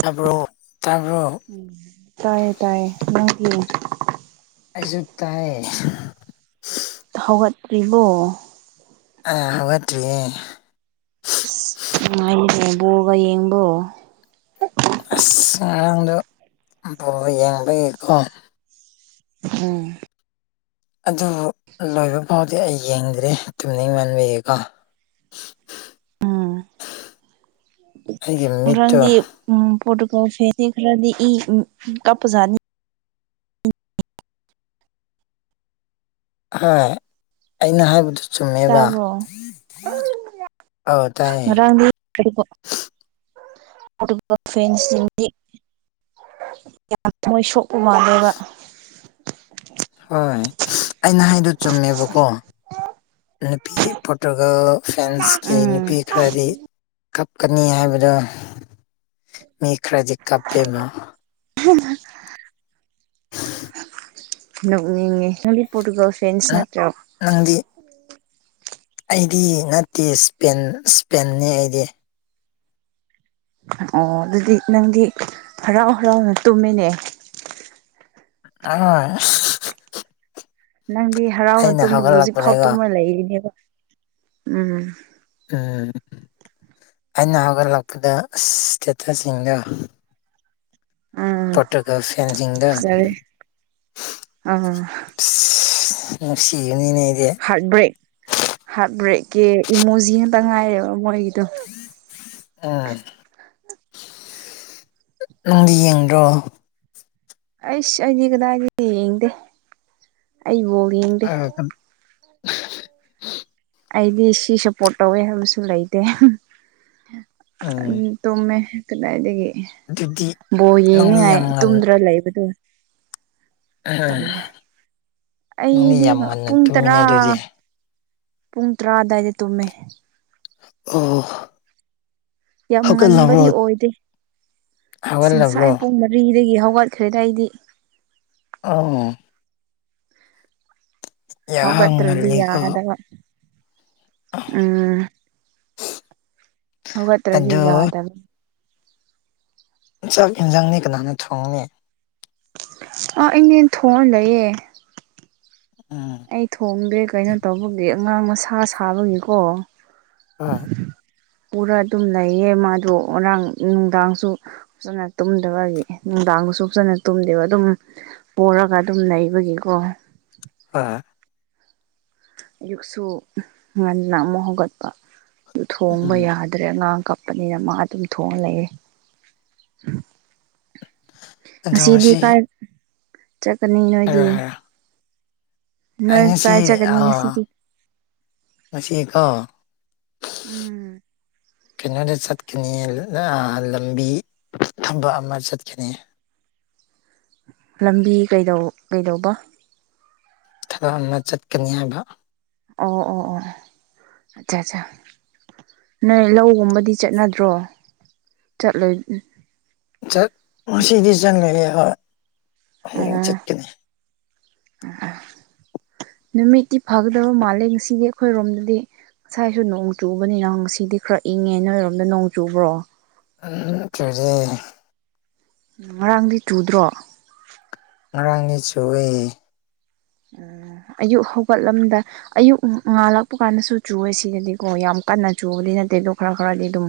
ꯇꯥꯕꯔꫭ ꯇꯥꯕꯔꫭ ꯎꯝ ꯇꯥꯏꯌꯦ ꯇꯥꯏꯌꯦ ꯅꯪꯗꯤ ꯑꯩꯁꯨ ꯇꯥꯏꯌꯦ ꯍꯧꯒꯠꯇ꯭ꯔꯤꯕꯣ ꯑ ꯍꯧꯒꯠꯇꯔꯤꯌꯦ ꯑꯁ ꯅꯨꯡꯉꯥꯏꯅꯦꯍꯩ ꯕꯣꯜꯒ ꯌꯦꯡꯕꯣ ꯑꯁ ꯑꯉꯥꯡꯗꯨ ꯕꫭꯜ ꯌꯦꯡꯕꯒꯤꯀꯣ ꯎꯝ ꯑꯗꯨꯕꯨ ꯂꯣꯏꯕ ꯐꯥꯎꯗꯤ ꯑꯩ ꯌꯦꯡꯗ꯭ꯔꯦ ꯇꯨꯅꯤꯡ ꯃꯟꯕꯒꯤꯀꯣ ꯎꯝ ꯑꯩꯒꯤ ꯃꯤꯠꯇꯣ ꯉꯔꯥꯡꯗꯤ ꯎꯝ ꯄꯣꯇꯨꯒꯜ ꯐꯦꯟꯁꯦ ꯈꯔꯗꯤ ꯏ ꯀꯞꯄꯖꯥꯅꯤ ꯍꫭꯏ ꯑꯩꯅ ꯍꯥꯏꯕꯗꯨ ꯆꯨꯝꯃꯦꯕ ꯇꯥꯕ꯭ꯔꯣ ꯑꯧ ꯇꯥꯏꯌꯦ ꯉꯔꯥꯡꯗꯤ [unintelligible] ꯐꯦꯟꯁ ꯁꯤꯡꯗꯤ ꯌꯥꯝ ꯊꯃꯣꯏ ꯁꯣꯛꯄ ꯃꯥꯜꯂꯦꯕ ꯍꯣꯏ ꯑꯩꯅ ꯍꯥꯏꯗꯣ ꯆꯨꯝꯃꯦꯕꯀꯣ ꯅꯨꯄꯤ ꯄꯣꯔꯇꯨꯒꯜ ꯐ꯭ꯔꯦꯟꯁꯀꯤ ꯎꯝ ꯅꯨꯄꯤ ꯈꯔꯗꯤ ꯀꯞꯀꯅꯤ ꯍꯥꯏꯕꯗꯣ ꯃꯤ ꯈꯔꯗꯤ ꯀꯞꯄꯦꯕ ꯅꫭꯛꯅꯤꯡꯉꯦ [unintelligible] ꯄꯣꯔꯇꯨꯒꯜ ꯐ꯭ꯔꯦꯟꯁ ꯅꯪ ꯅꯠꯇ꯭ꯔꯣ ꯅꯪꯗꯤ ꯑꯩꯗꯤ ꯅꯠꯇꯦ ꯏꯁꯄꯦꯟ ꯏꯁꯄꯦꯅꯦ ꯑꯩꯗꯤ ꯑꯣ ꯑꯗꯨꯗꯤ ꯅꯪꯗꯤ ꯍꯔꯥꯎ ꯍꯔꯥꯎꯅ ꯇꯨꯝꯃꯦꯅꯦ ꯍꫭꯏ ꯑꯁ ꯅꯪꯗꯤ ꯍꯔꯥꯎꯅ ꯑꯩꯅ ꯇꯨꯝꯕꯒꯤ ꯍꯧꯖꯤꯛꯐꯥꯎ ꯍꯧꯒꯠꯂꯛꯄꯗꯀꯣ ꯇꯨꯝꯃ ꯂꯩꯔꯤꯅꯦꯕ ꯎꯝ ꯎꯝ ꯑꯩꯅ ꯍꯧꯒꯠꯂꯛꯄꯗ ꯏꯁꯇꯦꯇꯁꯁꯤꯡꯗꫭ ꯎꯝ ꯄꯔꫭꯇꯨꯒꯜ ꯐꯦꯟꯁꯤꯡꯗꯨ ꯐꯖꯔꯦ ꯑꯥ ꯅꯨꯡꯁꯤꯕꯅꯤꯅꯦ ꯑꯩꯗꯤ ꯍꯥꯔꯠ ꯕ꯭ꯔꯦꯛ ꯍꯥꯔꯠ ꯕ꯭ꯔꯦꯛꯀꯤ ꯏꯃꯣꯖꯤꯉꯥꯛꯇ ꯉꯥꯏꯔꯦꯕ ꯃꯣꯏꯒꯤꯗꯣ ꯎꯝ ꯅꯪꯗꯤ ꯌꯦꯡꯗ꯭ꯔꯣ ꯑꯩꯁ ꯑꯩꯗꯤ ꯀꯗꯥꯏꯗꯒꯤ ꯌꯦꯡꯗꯦ ꯑꯩ ꯕꯥꯎ ꯌꯦꯡꯗꯦ ꯑꯗꯨꯒ ꯑꯩꯗꯤ ꯁꯤ ꯁꯞꯄꯣꯔꯠ ꯇꯧꯋꯦ ꯍꯥꯏꯕꯁꯨ ꯂꯩꯇꯦ ꯎꯝ ꯇꯨꯝꯃꯦ ꯀꯗꯥꯏꯗꯒꯤ ꯑꯗꯨꯗꯤ ꯕꯣꯜ ꯅꯪꯗꯤ ꯌꯦꯡꯅꯤꯡꯉꯥꯏ ꯌꯥꯝ ꯉꯟ ꯇꯨꯝꯗ꯭ꯔ ꯂꯩꯕꯗꯣ [unintelligible] ꯅꯪꯗꯤ ꯑꯩꯗꯤ ꯌꯥꯝ ꯉꯟꯅ ꯄꯨꯡ ꯇꯨꯝꯃꯤꯅꯦ ꯇꯔꯥ ꯑꯗꯨꯗꯤ ꯄꯨꯡ ꯇꯔꯥ ꯑꯗꯥꯏꯗ ꯇꯨꯝꯃꯦ ꯑꯣ ꯌꯥꯝ ꯍꯧꯒꯠꯂꯕ꯭ꯔꯣ ꯉꯟꯕꯗꯤ ꯑꯣꯏꯗꯦ ꯑꯁ ꯍꯧꯒꯠꯂꯕ꯭ꯔꯣ ꯉꯁꯥꯏ ꯄꯨꯡ ꯃ ꯔꯤꯗꯒꯤ ꯍꯧꯒꯠꯈ꯭ꯔꯦꯗ ꯑꯩꯗꯤ ꯑꯧ ꯌꯥꯝ ꯍꯧꯒꯠꯇ꯭ꯔꯗꯤ ꯉꯜꯂꯤꯀꯣ ꯌꯥꯗꯕ ꯎꯝ ꯍꯧꯒꯠꯇ꯭ꯔꯗꯤ ꯑꯗꯣ ꯌꯥꯗꯕꯩ ꯆꯥꯛ ꯏꯟꯁꯥꯡꯗꯤ ꯀꯅꯥꯅ ꯊꯣꯡꯅꯤ ꯑꯥ ꯑꯩꯅꯦꯟ ꯊꯣꯡꯉꯥ ꯂꯩꯌꯦ ꯎꯝ ꯑꯩ ꯊꯣꯡꯗꯦ ꯀꯩꯅꯣ ꯇꯧꯕꯒꯤ ꯑꯉꯥꯡ ꯃꯁꯥ ꯁꯥꯕꯒꯤꯀꯣ ꯍꯣꯏ ꯄꯨꯔ ꯑꯗꯨꯝ ꯂꯩꯌꯦ ꯃꯥꯗꯣ ꯉꯔꯥꯡ ꯅꯨꯡꯗꯥꯡꯁꯨ ꯐꯖꯅ ꯇꯨꯝꯗꯕꯒꯤ ꯅꯨꯡꯗꯥꯡꯗꯁꯨ ꯐꯖꯅ ꯇꯨꯝꯗꯦꯕ ꯑꯗꯨꯝ ꯄꯣꯔꯒ ꯑꯗꯨꯝ ꯂꯩꯩꯕꯒꯤꯀꯣ ꯑꯥ ꯑꯌꯨꯛꯁꯨ ꯉꯟꯅ ꯑꯃꯨꯛ ꯍꯧꯒꯠꯄ ꯑꯗꯨ ꯊꯣꯡꯕ ꯎꯝ ꯌꯥ ꯗ꯭ꯔꯦ ꯑꯉꯥꯡ ꯀꯞꯄꯅꯤꯅ ꯃꯥ ꯑꯗꯨꯝ ꯊꯣꯡꯉ ꯂꯩꯌꯦ ꯑꯗꯣ ꯉꯁꯤꯗꯤ ꯉꯁꯤ ꯀꯥꯏ ꯆꯠꯀꯅꯤ ꯅꯣꯏꯗꯤ ꯍꯥꯏꯔꯣ ꯍꯥꯏꯔꯣ ꯑꯩ ꯅꯣꯏ ꯉꯁꯤ ꯀꯥꯏ ꯆꯠꯀꯅꯤ ꯉꯁꯤꯗꯤ ꯉꯁꯤꯀꯣ ꯎꯝ ꯀꯩꯅꯣꯗ ꯆꯠꯀꯅꯤ ꯑꯑ ꯂꯝꯕꯤ ꯊꯕꯛ ꯑꯃ ꯆꯠꯀꯅꯤ ꯂꯝꯕꯤ ꯀꯩꯗꯧ ꯀꯩꯗꯧꯕ ꯊꯕꯛ ꯑꯃ ꯆꯠꯀꯅꯤ ꯍꯥꯏꯕ ꯑꯣ ꯑꯣ ꯑꯣ ꯑꯠꯆꯥ ꯆꯥ ꯅꯣꯏ ꯂꯧꯒꯨꯝꯕꯗꯤ ꯆꯠꯅꯗ꯭ꯔꯣ ꯆꯠꯂꯣꯏ ꯎꯝ ꯆꯠ ꯉꯁꯤꯗꯤ ꯆꯪꯒꯅꯤ ꯍꯣꯏ ꯍꯌꯦꯡ ꯆꯠꯀꯅꯤ ꯑꯣ ꯅꯨꯃꯤꯠꯇꯤ ꯐꯒꯗꯕ ꯃꯥꯜꯂꯦ ꯉꯁꯤꯗꯤ ꯑꯩꯈꯣꯏꯔꯣꯝꯗꯗꯤ ꯉꯁꯥꯏꯁꯨ ꯅꯣꯡ ꯆꯨꯕꯅꯤꯅ ꯉꯁꯤꯗꯤ ꯈꯔ ꯏꯪꯉꯦ ꯅꯣꯏꯔꯣꯝꯗ ꯅꯣꯡ ꯆꯨꯕ꯭ꯔꯣ ꯑꯥ ꯆꯨꯗꯦ ꯎꯝ ꯉꯔꯥꯡꯗꯤ ꯆꯨꯗ꯭ꯔꯣ ꯉꯔꯥꯡꯗꯤ ꯆꯨꯌꯦ ꯑ ꯑꯌꯨꯛ ꯍꯧꯒꯠꯂꯝꯗꯥꯏ ꯑꯌꯨꯛ ꯉꯥꯜꯂꯛꯄ ꯀꯥꯟꯗꯁꯨ ꯆꯨꯋꯦ ꯁꯤꯗꯗꯤꯀꯣ ꯌꯥꯝ ꯀꯟꯅ ꯆꯨꯕꯗꯤ ꯅꯠꯇꯦ ꯑꯗꯣ ꯈꯔ ꯈꯔꯗꯤ ꯑꯗꯨꯝ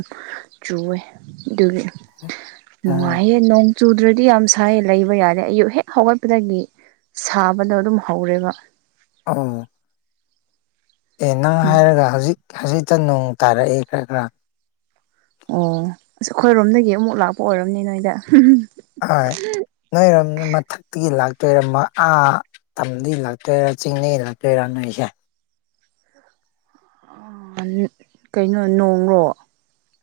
ꯆꯨꯌꯦ ꯑꯗꯨꯒꯤ ꯎꯝ ꯅꯨꯡꯉꯥꯏꯌꯦ ꯅꯣꯡ ꯆꯨꯗ꯭ꯔꯗꯤ ꯌꯥꯝ ꯁꯥꯏꯌꯦ ꯂꯩꯕ ꯌꯥꯗꯦ ꯑꯌꯨꯛ ꯍꯦꯛ ꯍꯧꯒꯠꯄꯗꯒꯤ ꯁꯥꯕꯗꯣ ꯑꯗꯨꯝ ꯍꯧꯔꯦꯕ ꯑꯧ ꯑꯦ ꯅꯪ ꯍꯥꯏꯔꯒ ꯍꯧꯖꯤꯛ ꯍꯧꯖꯤꯛꯇ ꯅꯣꯡ ꯇꯥꯔꯛꯑꯦ ꯈꯔ ꯈꯔ ꯑꯣ ꯑꯁ ꯑꯩꯈꯣꯏꯔꯣꯝꯗꯒꯤ ꯑꯃꯨꯛ ꯂꯥꯛꯄ ꯑꯣꯏꯔꯝꯅꯤ ꯅꯣꯏꯗ ꯍꯣꯏ ꯅꯣꯏꯔꯣꯝꯗꯨ ꯃꯊꯛꯇꯒꯤ ꯂꯥꯛꯇꯣꯏꯔ ꯑꯥ- ꯇꯝꯗꯩ ꯂꯛꯇꯣꯏꯔꯥ ꯆꯤꯡꯗꯒꯤ ꯂꯛꯇꯣꯏꯔꯥ ꯅꯣꯏꯁꯦ꯫ ꯑꯥ ꯀꯩꯅꯣ ꯅꯣꯡꯔꯣ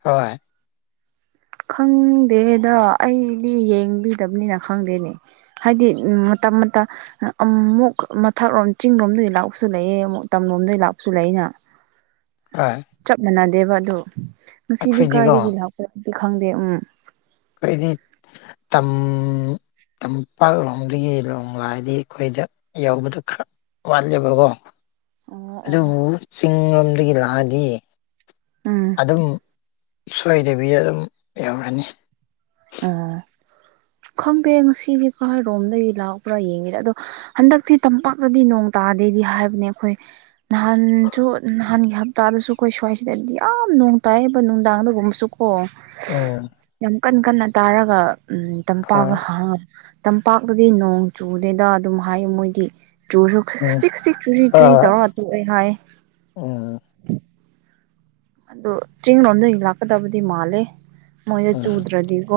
ꯍꯣꯏ ꯈꯪꯗꯦꯗ ꯑꯩꯗꯤ ꯌꯦꯡꯕꯤꯗꯕꯅꯤꯅ ꯈꯪꯗꯦꯅꯦ ꯍꯥꯏꯗꯤ ꯎꯝ ꯃꯇꯝ ꯃꯇꯝ ꯑꯃꯨꯛ ꯃꯊꯛꯔꯣꯝ ꯆꯤꯡꯔꯣꯝꯗꯒꯤ ꯂꯥꯛꯄꯁꯨ ꯂꯩꯑꯦ ꯑꯃꯨꯛ ꯇꯝꯂꯣꯝꯗꯒꯤ ꯂꯥꯛꯄꯁꯨ ꯂꯩꯩꯅ [inaudible] ꯍꯣꯏ ꯆꯞ ꯃꯥꯟꯅꯗꯦꯕ ꯑꯗꯨ ꯉꯁꯤꯗꯤ ꯑꯩꯈꯣꯏꯗꯤꯀꯣ ꯀꯥꯏꯗꯒꯤ ꯂꯥꯛꯄ꯭ꯔꯥꯗꯤ ꯈꯪꯗꯦ ꯎꯝ ꯑꯩꯈꯣꯏꯗꯤ ꯇꯝ ꯇꯝꯄꯥꯛꯂꯣꯝꯗꯨꯒꯤ ꯅꫭꯡ‌ ꯂꯥꯛꯑꯗꯤ ꯑꯩꯈꯣꯏꯗ ꯌꯧꯕꯗ ꯈꯔ ꯋꯥꯠꯂꯦꯕꯀꯣ ꯑꯣ ꯑꯣ ꯑꯗꯨꯕꯨ ꯆꯤꯡ ꯂꯣꯝꯗꯒꯤ ꯂꯥꯛꯑꯗꯤ ꯎꯝ ꯑꯗꯨꯝ ꯁꯣꯏꯗꯕꯤꯗ ꯑꯗꯨꯝ ꯌꯧꯔꯅꯤ ꯑꯝ ꯈꯪꯗꯦ ꯉꯁꯤꯗꯤ ꯈꯔꯣꯝꯗꯒꯤ ꯂꯥꯛꯕ꯭ꯔꯥ ꯌꯦꯡꯉꯤꯗ ꯑꯗꯣ ꯍꯟꯗꯛꯇꯤ ꯇꯝꯄꯥꯛꯇꯗꯤ ꯅꯣꯡ ꯇꯥꯗꯦꯗꯤ ꯍꯥꯏꯕꯅꯦ ꯑꯩꯈꯣꯏ ꯅꯍꯥꯟꯁꯨ ꯅꯍꯥꯟꯒꯤ ꯍꯞꯇꯥꯗꯁꯨ ꯑꯩꯈꯣꯏ ꯁ꯭ꯋꯥꯏꯁꯤꯗꯗꯤ ꯌꯥꯝ ꯅꯣꯡ ꯇꯥꯏꯌꯦꯕ ꯅꯨꯡꯗꯥꯡꯗꯒꯨꯝꯕꯁꯨ ꯑꯣ ꯑꯝ ꯌꯥꯝ ꯀꯟ ꯀꯟꯅ ꯇꯥꯔꯒ ꯎꯝ ꯇꯝꯄꯥꯛꯒ ꯍꯣꯏ ꯍꯥ ꯇꯝꯄꯥꯛꯇꯗꯤ ꯅꯣꯡ ꯆꯨꯗꯦꯗ ꯑꯗꯨꯝ ꯍꯥꯏ ꯃꯣꯏꯗꯤ ꯆꯨꯔꯁꯨ ꯎꯝ ꯈꯖꯤꯛ ꯈꯖꯤꯛ ꯆꯨꯔꯤ ꯆꯨꯔꯤ ꯍꯣꯏ ꯇꯧꯔ ꯇꯣꯛꯑꯦ ꯍꯥꯏ ꯎꯝ ꯑꯗꯣ ꯆꯤꯡ ꯂꯣꯝꯗꯗꯤ ꯂꯥꯛꯀꯗꯕꯗꯤ ꯃꯥꯜꯂꯦ ꯃꯣꯏꯗ ꯎꯝ ꯆꯨꯗ꯭ꯔꯗꯤꯀꯣ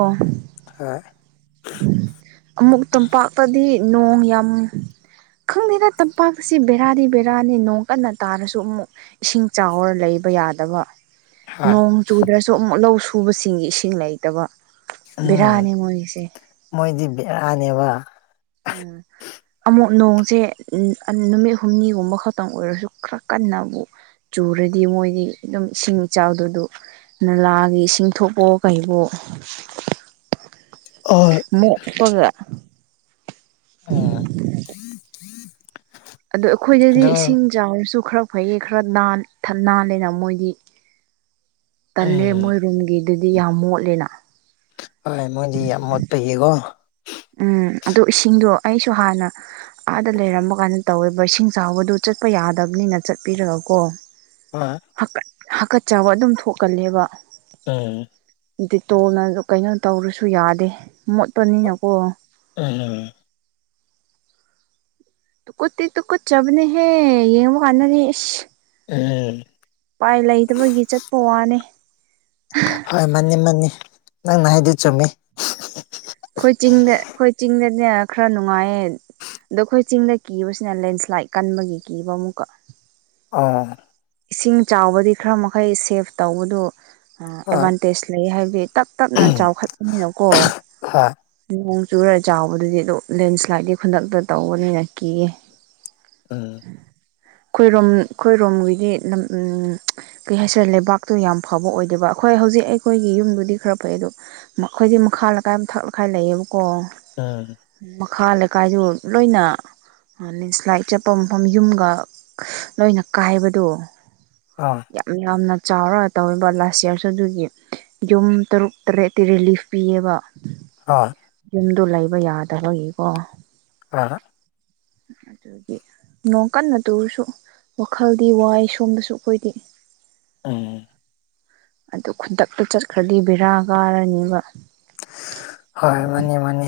ꯍꯣꯏ ꯑꯃꯨꯛ ꯇꯝꯄꯥꯛꯇꯗꯤ ꯅꯣꯡ ꯌꯥꯝ ꯈꯪꯗꯦꯗ ꯇꯝꯄꯥꯛꯁꯤ ꯕꯦꯔꯥꯗꯤ ꯕꯦꯔꯥꯅꯤ ꯅꯣꯡ ꯀꯟꯅ ꯇꯥꯔꯁꯨ ꯑꯃꯨꯛ ꯏꯁꯤꯡ ꯆꯥꯎꯔ ꯂꯩꯕ ꯌꯥꯗ ꯗꯕ ꯍꯣꯏ ꯅꯣꯡ ꯆꯨꯗ꯭ꯔꯁꯨ ꯑꯃꯨꯛ ꯂꯧ ꯁꯨꯕꯁꯤꯡꯒꯤ ꯏꯁꯤꯡ ꯂꯩꯇꯕ ꯎꯝ ꯕꯦꯔꯥꯅꯤ ꯃꯣꯏꯒꯤꯁꯦ ꯃꯣꯏꯗꯤ ꯕꯤꯔꯥꯅꯦꯕ ꯎꯝ ꯑꯃꯨꯛ ꯅꯣꯡꯁꯦ ꯅꯨꯃꯤꯠ ꯍꯨꯝꯅꯤꯒꯨꯝꯕ ꯈꯛꯇꯪ ꯑꯣꯏꯔꯁꯨ ꯈꯔ ꯀꯟꯅꯕꯨ ꯆꯨꯔꯗꯤ ꯃꯣꯏꯗꯤ ꯑꯗꯨꯝ ꯏꯁꯤꯡ ꯏꯆꯥꯎꯗꯣ ꯑꯗꯨ ꯅꯂꯥꯒꯤ ꯏꯁꯤꯡ ꯊꯣꯛꯄ ꯀꯩꯕꯣ ꯑꯣ ꯃꯣꯛꯄꯒ ꯑꯝ ꯑꯗꯣ ꯑꯩꯈꯣꯏꯗꯗꯤ ꯏꯁꯤꯡ ꯆꯥꯎꯔꯁꯨ ꯈꯔ ꯐꯩꯌꯦ ꯈꯔ ꯅꯥꯜ ꯅꯥꯜꯂꯦꯅ ꯃꯣꯏꯗꯤ ꯇꯜꯂꯦ ꯎꯝ ꯃꯣꯏ ꯔꯨꯝꯒꯤꯗꯨꯗꯤ ꯌꯥꯝ ꯃꯣꯠꯂꯦꯅ ꯍꯣꯏ ꯃꯣꯏꯗꯤ ꯌꯥꯝ ꯃꯣꯠꯄꯒꯤꯀꯣ ꯎꯝ ꯑꯗꯨ ꯏꯁꯤꯡꯗꯣ ꯑꯩꯁꯨ ꯍꯥꯟꯅ ꯑꯥꯗ ꯂꯩꯔꯝꯕꯒꯥꯟꯗ ꯇꯧꯋꯦꯕ ꯏꯁꯤꯡ ꯆꯥꯎꯕꯗꯨ ꯆꯠꯄ ꯌꯥꯗꯕꯅꯤꯅ ꯆꯠꯄꯤꯔꯒ ꯀꯣ ꯍꫭꯏ ꯍꯥꯀꯠ ꯍꯥꯀꯠ ꯆꯕ ꯑꯗꯨꯝ ꯊꯣꯛ ꯀꯜꯂꯦꯕ ꯎꯝ ꯗꯤꯇꯣꯜꯅ ꯖꯨ ꯀꯩꯅꯣ ꯇꯧꯔꯁꯨ ꯌꯥꯗꯦ ꯃꯣꯠꯄ ꯅꯤꯅꯀꯣ ꯎꯝ ꯇꯨ ꯀꯨꯠꯇꯤ ꯇꯨ ꯀꯨꯠ ꯆꯕꯅꯦ ꯍꯦ ꯌꯦꯡꯕꯥ ꯀꯥꯟꯗꯗꯤ ꯏꯁ ꯎꯝ ꯄꯥꯏ ꯂꯩꯇꯕꯒꯤ ꯆꯠꯄ ꯋꯥꯅꯦ ꯍꯣꯏ ꯃꯥꯅꯤ ꯃꯥꯅꯤ ꯅꯪ ꯅ ꯍꯥꯏꯗ‌ꯣ ꯆꯨꯝꯃꯤ ꯈꯣꯏ ꯆꯤꯡꯗ ꯈꯣꯏ ꯆꯤꯡꯗꯅꯦ ꯈꯔ ꯅꯨꯡꯉꯥꯏꯌꯦ ꯗꯨ ꯈꯣꯏ ꯆꯤꯡꯗ ꯀꯤꯕꯁꯤꯅ ꯂꯦꯟꯁ꯭ꯂꯥꯏꯠ ꯀꯟꯕꯒꯤ ꯀꯤꯕ ꯑꯃꯨꯛꯀ ꯑ‌ꯣ ꯏꯁꯤꯡ ꯆꯥꯎꯕꯗꯤ ꯈꯔ ꯃꯈꯩ ꯁꯦꯐ ꯇꯧꯕꯗꯨ ꯑꯥ ꯍꯣꯏ ꯑꯦꯚꯥꯟꯇꯦꯁ ꯂꯩꯌ‌ꯦ ꯍꯥꯏꯕꯗꯤ ꯇꯞ ꯇꯞꯅ ꯍꯣꯏ ꯆꯥꯎꯈꯠ ꯄꯅꯤꯅꯀꯣ ꯅꯣꯡ ꯆꯨꯔ ꯆꯥꯎꯕꯗꯨꯗꯤ ꯑꯗꯨ ꯂꯦꯟꯁ꯭ꯂꯥꯏꯗꯗꯤ ꯈꯨꯟꯗꯛꯇ ꯇꯧꯕꯅꯤꯅ ꯀꯤꯌꯦ ꯎꯝ ꯈꯣꯏ ꯔꯣꯝ ꯈꯣꯏ ꯔꯣꯝꯒꯤ ꯗꯤ ꯂꯝ ꯎꯝ ꯀꯩ ꯍꯥꯏꯁꯤꯔꯦ ꯂꯩꯕꯥꯛꯇꯣ ꯌꯥꯝ ꯐꯕ ꯑꯣꯏꯗꯦꯕ ꯑꯈꯣꯏ ꯍꯧꯖꯤꯛ ꯑꯩꯈꯣꯏꯒꯤ ꯌꯨꯝꯕꯨꯗꯤ ꯈꯔ ꯐꯩ ꯑꯗꯣ ꯃꯈꯣꯏꯗꯤ ꯃꯈꯥ ꯂꯀꯥꯏ ꯊꯛ ꯂꯀꯥꯏ ꯂꯩꯌꯦꯕꯀꯣ ꯎꯝ ꯃꯈꯥ ꯂꯩꯀꯥꯏꯗꯨ ꯂꯣꯏꯅ ꯂꯦꯟꯁ꯭ꯂꯥꯏꯠ ꯆꯠꯄ ꯃꯐꯝ ꯌꯨꯝꯒ ꯂꯣꯏꯅ ꯀꯥꯏꯕꯗꯨ ꯑꯥ ꯌꯥꯝ ꯌꯥꯝꯅ ꯆꯥꯎꯔ ꯇꯧꯋꯦꯕ ꯂꯥꯁ ꯏꯌꯥꯔꯁꯨ ꯑꯗꯨꯒꯤ ꯌꯨꯝ ꯇꯔꯨꯛ ꯇꯔꯦꯠꯇꯤ ꯔꯦꯂꯤꯐ ꯄꯤꯌ‌ꯦꯕ ꯑꯥ ꯌꯨꯝꯗꯨ ꯂꯩꯕ ꯌꯥꯗꯕꯒꯤꯀꯣ ꯑꯥ ꯍ [unintelligible] ꯗꯨꯒꯤ ꯅꯣꯡ ꯀꯟꯅ ꯇꯨꯔꯁꯨ ꯋꯥꯈꯜꯗꯤ ꯋꯥꯏ ꯁꯣꯝꯗꯁꯨ ꯑꯈꯣꯏꯗꯤ ꯎꯝ ꯑꯗꯨ ꯈꯨꯟꯗꯛꯇ ꯆꯠꯈ꯭ꯔꯗꯤ ꯕꯦꯔꯥ ꯀꯥꯔꯅꯤꯕ ꯍꯣꯏ ꯃꯥꯅꯤ ꯃꯥꯅꯤ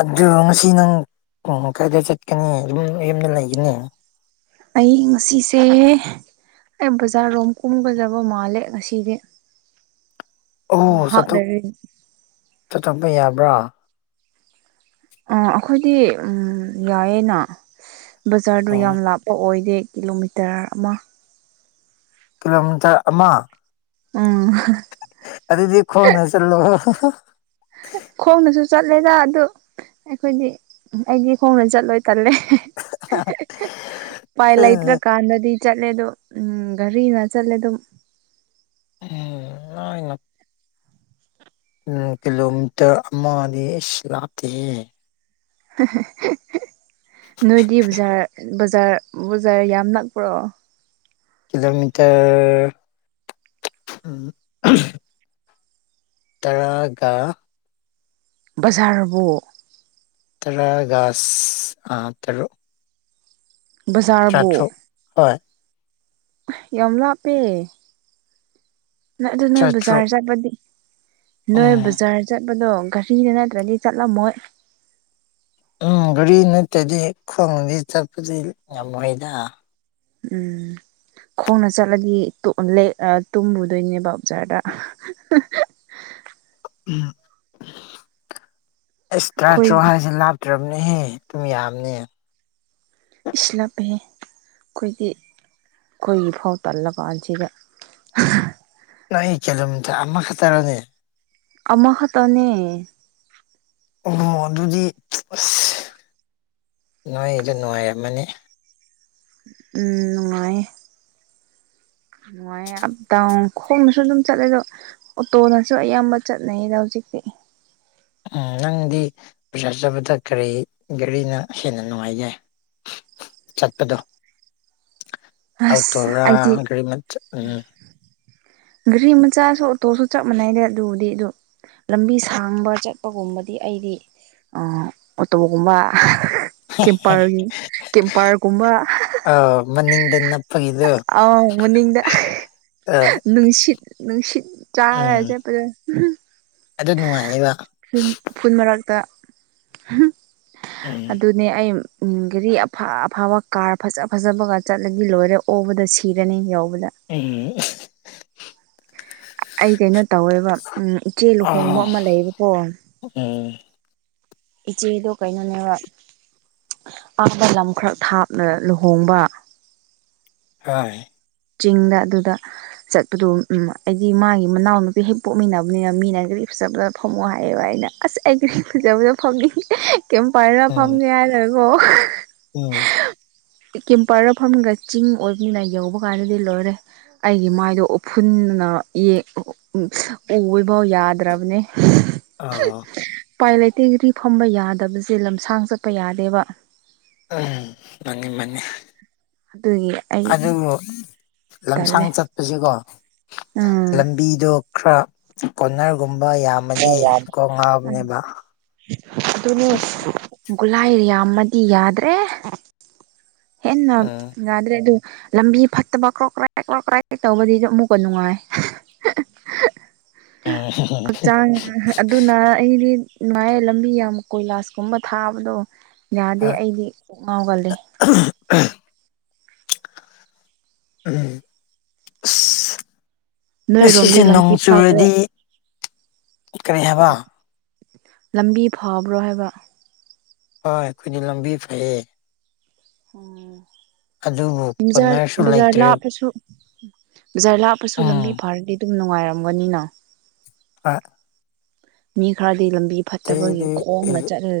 ꯑꯗꯨ ꯉꯁꯤ ꯅꯪ ꯀ‌ꯣꯡꯃꯥ ꯀꯥꯏꯗ ꯆꯠꯀꯅꯤ ꯌꯨꯝ ꯌꯨꯝꯗ ꯂꯩꯒꯅꯤ ꯑꯩ ꯉꯁꯤꯁꯦ ꯑꯩ ꯕꯖꯥꯔꯔꯣꯝ ꯀꯨꯝꯒꯖꯕ ꯃꯥꯜꯂꯦ ꯉꯁꯤꯗꯤ [inaudible] ꯑꯣ ꯆꯠꯊꯣꯛ ꯂꯩꯔꯗꯤ ꯆꯠꯆ‌ꯣꯝꯗꯥ ꯌꯥꯕ꯭ꯔꯥ ꯑꯥ ꯑꯈꯣꯏꯗꯤ ꯎꯝ ꯌꯥꯏꯌꯦꯅ ꯕꯖꯥꯔꯗꯣ ꯑꯣ ꯌꯥꯝ ꯂꯥꯞꯄ ꯑꯣꯏꯗꯦ ꯀꯤꯂꯣꯃꯤꯇꯔ ꯑꯃꯥ ꯀꯤꯂꯣꯃꯤꯇꯔ ꯑꯃꯥ ꯎꯝ ꯑꯗꯨꯗꯤ ꯈꯣꯡꯅ ꯆꯜꯂꯣ ꯈꯣꯡꯅꯁꯨ ꯆꯠꯂꯦꯗ ꯑꯗꯨ ꯑꯩꯈꯣꯏꯗꯤ ꯑꯩꯗꯤ ꯈꯣꯡꯅ ꯆꯠꯂꯣꯏ ꯇꯜꯂꯦ ꯄꯥꯏ ꯂꯩꯇ꯭ꯔ ꯀꯥꯟꯗꯗꯤ ꯆꯠꯂꯦ ꯗꯨ ꯎꯝ ꯒꯥꯔꯤꯅ ꯆꯠꯂꯦ ꯗꯨꯝ ꯎꯝ ꯅ‌ꯣꯏꯅꯞ ꯎꯝ ꯀꯤꯂꯣꯃꯤꯇꯔ ꯑꯃꯗꯤ ꯏꯁ ꯂꯥꯞꯇꯦꯍꯦ ꯍꯦꯍꯦ ꯅꯣꯏꯗꯤ ꯕꯖꯥꯔ ꯕꯖꯥꯔ ꯕꯖꯥꯔ ꯌꯥꯝ ꯅꯛꯄ꯭ꯔꯣ ꯀꯤꯂꯣꯃꯤꯇꯔ ꯎꯝ ꯇꯔꯥꯒ ꯕꯖꯥꯔꯕꯨ ꯇꯔꯥꯒ ꯁꯤꯁ ꯑꯥ ꯇꯔꯨꯛ ꯕꯖꯥꯔꯕꯨ ꯇꯔꯥꯇꯔꯨꯛ ꯍꯣꯏ ꯑꯥꯏ ꯌꯝ ꯂꯥꯞ ꯄꯦ ꯅꯛ ꯑꯗꯨ ꯅꯣꯏ ꯇꯔꯥꯇꯔꯨꯛ ꯕꯖꯥꯔ ꯆꯠꯄꯗꯤ ꯅꯣꯏ ꯎꯝ ꯕꯖꯥꯔ ꯆꯠꯄꯗꯣ ꯒꯥꯔꯤꯗ ꯅꯠꯇ꯭ꯔꯗꯤ ꯆꯠꯂꯝꯃꯣꯏ ꯎꯝ ꯒꯥꯔꯤ ꯅꯠꯇꯗꯤ ꯈꯣꯡꯅꯗꯤ ꯆꯠꯄꯗꯤ ꯉꯝꯃꯣꯏꯗ ꯎꯝ ꯈꯣꯡꯅ ꯆꯠꯂꯗꯤ ꯇꯣꯛ ꯂꯩ ꯑꯥ ꯇꯨꯝꯃꯨꯗꯣꯏꯅꯦꯕ ꯑꯥ ꯕꯖꯥꯔꯗ ꯑꯦꯁ ꯑꯩꯈꯣꯏ ꯇ꯭ꯔꯥꯇꯔꯨꯛ ꯍꯥꯏꯁꯤ ꯂꯥꯞ ꯇ꯭ꯔꯕꯅꯦꯍꯦ ꯗꯨꯝ ꯌꯥꯝꯅꯦ ꯏꯁ ꯂꯥꯞꯄꯦꯍꯦ ꯑꯩꯈꯣꯏꯗꯤ ꯑꯩꯈꯣꯏꯒꯤ ꯐꯥꯎ ꯇꯜꯂ ꯀꯥꯟꯁꯤꯗ ꯅꯣꯏ ꯀꯤꯂꯣꯃꯤꯇꯔ ꯑꯃꯈꯛꯇꯔꯥꯅꯦ ꯑꯃ ꯈꯠꯇꯅꯦ ꯑꯣ ꯑꯗꯨꯗꯤ ꯑꯁ ꯅꯣꯏ ꯑꯗꯨ ꯅꯨꯡꯉꯥꯏꯔꯝꯃꯅꯤ ꯎꯝ ꯅꯨꯡꯉꯥꯏꯌꯦ ꯅꯨꯡꯉꯥꯏꯌꯦ ꯑꯞ ꯗꯥꯎꯟ ꯈꯣꯡꯅꯁꯨ ꯑꯗꯨꯝ ꯆꯠꯂꯦꯗꯣ ꯑꯣꯇꯣꯅꯁꯨ ꯑꯌꯥꯝꯕ ꯆꯠꯅꯩꯌꯦꯗ ꯍꯧꯖꯤꯛꯇꯤ ꯎꯝ ꯅꯪꯗꯤ ꯕꯖꯥꯔ ꯆꯄꯗ ꯀꯔꯤ ꯒꯔꯤꯅ ꯍꯦꯟꯅ ꯅꯨꯡꯉꯥꯏꯒꯦ ꯆꯠꯄꯗꯣ [inaudible] ꯑꯣꯇꯣꯔꯥ ꯑꯩꯗꯤ ꯒꯥꯔꯤ ꯃꯆꯥ ꯎꯝ ꯒꯔꯤ ꯃꯆꯥꯁꯨ ꯑꯣꯇꯣꯁꯨ ꯆꯞ ꯃꯥꯟꯅꯩꯗ ꯑꯗꯨꯕꯨꯗꯤ ꯑꯗꯨ ꯂꯝꯕꯤ ꯁꯥꯡꯕ ꯆꯠꯄꯒꯨꯝꯕꯗꯤ ꯑꯩꯗꯤ ꯑꯥ ꯑꯣꯇꯣꯕꯒꯨꯝꯕ ꯍꯤꯍꯤ ꯀꯦꯝꯄꯔꯒꯤ ꯀꯦꯝꯄꯔꯒꯨꯝꯕ ꯍꯥꯍꯥ ꯑꯥ ꯃꯅꯤꯡꯗꯅ ꯅꯞ ꯑꯥꯎ ꯃꯅꯤꯡꯗ ꯍꯤꯍꯤ ꯑꯥ ꯅꯨꯡꯁꯤꯠ ꯅꯨꯡꯁꯤꯠ ꯆꯥꯔ ꯎꯝ ꯆꯠꯄꯗꯣ ꯑꯍꯝ ꯑꯗꯨ ꯅꯨꯡꯉꯥꯏꯌꯦꯕ ꯐꯨꯟ ꯐꯨꯟ ꯃꯔꯛꯇ ꯎꯝ ꯑꯗꯨ ꯅꯦ ꯑꯩ ꯎꯝ ꯒꯥꯔꯤ ꯑꯐꯥ ꯑꯐꯥꯕ ꯀꯥꯔ ꯐꯖ ꯐꯖꯕꯒ ꯆꯠꯂꯗꯤ ꯂꯣꯏꯔꯦ ꯑꯣꯕꯗ ꯁꯤꯔꯅꯤ ꯌꯧꯕꯗ ꯎꯝ [unintelligible] ꯑꯩ ꯀꯩꯅꯣ ꯇꯧꯋꯦꯕ ꯎꯝ ꯏꯆꯦ ꯂꯨꯍꯣꯡꯕ ꯑꯥ ꯑꯃ ꯂꯩꯌꯦꯕꯀꯣ ꯎꯝ ꯏꯆꯦꯗꯣ ꯀꯩꯅꯣꯅꯦꯕ ꯑꯥꯗ ꯂꯝ ꯈꯔ ꯊꯥꯞꯅ ꯂꯨꯍꯣꯡꯕ ꯒꯥꯏ ꯆꯤꯡꯗ ꯑꯗꯨꯗ ꯆꯠꯄꯗꯨ ꯎꯝ ꯑꯩꯗꯤ ꯃꯥꯒꯤ ꯃꯅꯥꯎ ꯅꯨꯨꯄꯤ ꯍꯦꯛ ꯄꯣꯛꯃꯤꯟꯅꯕꯅꯤꯅ ꯃꯤꯅ ꯒꯥꯔꯤ ꯐꯖꯕꯗ ꯐꯝꯃꯣ ꯍꯥꯏꯌꯦꯕ ꯑꯩꯅ ꯑꯁ ꯑꯩꯗꯤ ꯐꯖꯕꯗ ꯐꯝꯅꯤ ꯀꯦꯝꯄꯔꯗ ꯎꯝ ꯐꯝꯒꯦ ꯍꯥꯏꯔꯀꯣ ꯎꯝ ꯀꯦꯝꯄꯔꯗ ꯐꯝꯔꯒ ꯆꯤꯡ ꯑꯣꯏꯕꯅꯤꯅ ꯌꯧꯕ ꯀꯥꯟꯗꯗꯤ ꯂꯣꯏꯔꯦ ꯑꯩꯒꯤ ꯃꯥꯏꯗꯣ ꯎꯐꯨꯟꯅ ꯌꯦ ꯎꯝ ꯎꯒꯦꯐꯥꯎ ꯌꯥꯗ꯭ꯔꯕꯅꯦ ꯑꯥꯑ ꯎꯄꯥꯏ ꯂꯩꯇꯦ ꯅꯨꯄꯤ ꯐꯝꯕ ꯌꯥꯗꯕꯁꯦ ꯂꯝꯁꯥꯡ ꯆꯠꯄ ꯌꯥꯗꯦꯕ ꯑꯥꯡ ꯃꯥꯅꯤ ꯃꯥꯅꯤ ꯑꯗꯨꯒꯤ ꯑꯩ ꯑꯗꯨꯕꯨ ꯂꯝꯁꯥꯡ ꯇꯜꯂꯦ ꯆꯠꯄꯖꯤꯀꯣ ꯎꯝ ꯂꯝꯕꯤꯗꯣ ꯈꯔ ꯀꯣꯅꯔꯒꯨꯝꯕ ꯌꯥꯝꯃꯗꯤ ꯀꯣꯛ ꯉꯥꯎꯕꯅꯦꯕ ꯗꯨꯅꯦ ꯒꯨꯂꯥꯏ ꯌꯥꯝꯃꯗꯤ ꯌꯥꯗ꯭ꯔꯦ ꯍꯦꯟꯅꯥ ꯎꯝ ꯌꯥꯗ꯭ꯔꯦ ꯑꯗꯨ ꯂꯝꯕꯤ ꯐꯠꯇꯕꯀꯣ ꯀ꯭ꯔꯣꯛ ꯀ꯭ꯔꯦꯛ ꯀ꯭ꯔꯣꯛ ꯀ꯭꯭ꯔꯦꯛ ꯇꯧꯕꯗꯗꯤ ꯑꯃꯨꯛꯀ ꯅꯨꯡꯉꯥꯏ INAUDIBLE ꯍꯛꯆꯥꯡ ꯍꯥꯑ ꯑꯗꯨꯅ ꯑꯩꯗꯤ ꯏꯃꯥꯏ ꯂꯝꯕꯤ ꯌꯥꯝ ꯀꯣꯏꯂꯥꯁꯀꯨꯝꯕ ꯊꯥꯕꯗꯣ ꯌꯥꯗꯦ ꯑꯩꯗꯤ ꯀꯣꯛ ꯉꯥꯎꯒꯜꯂꯦ INAUDIBLE ꯑꯥꯁ ꯅꯣꯏꯔꯣꯝꯗꯤ ꯉꯁꯤꯁꯦ ꯅꯣꯡ ꯂꯝꯕꯤ ꯐꯕ꯭ꯔꯣ ꯆꯨꯔꯗꯤ ꯀꯔꯤ ꯍꯥꯏꯕ ꯂꯝꯕꯤ ꯐꯕ꯭ꯔꯣ ꯍꯥꯏꯕ ꯍꯣꯏ ꯑꯩꯈꯣꯏꯗꯤ ꯂꯝꯕꯤ ꯐꯩꯌꯦ ꯎꯪꯎꯪ ꯑꯗꯨꯕꯨ ꯕꯖꯥꯔ ꯀꯣꯟꯅꯔꯁꯨ ꯕꯖꯥꯔ ꯂꯩꯇ꯭ꯔꯦ ꯂꯥꯛꯄꯁꯨ ꯕꯖꯥꯔ ꯂꯥꯛꯄꯁꯨ ꯂꯝꯕꯤ ꯎꯝ ꯐꯥꯔꯗꯤ ꯑꯗꯨꯝ ꯅꯨꯡꯉꯥꯏꯔꯝꯒꯅꯤꯅ ꯑꯥ ꯃꯤ ꯈꯔꯗꯤ ꯂꯝꯕꯤ ꯐꯠꯇꯕꯒꯤ ꯇꯦꯔꯦ ꯑꯦ ꯈꯣꯡꯅ ꯆꯠꯍꯜꯂꯦ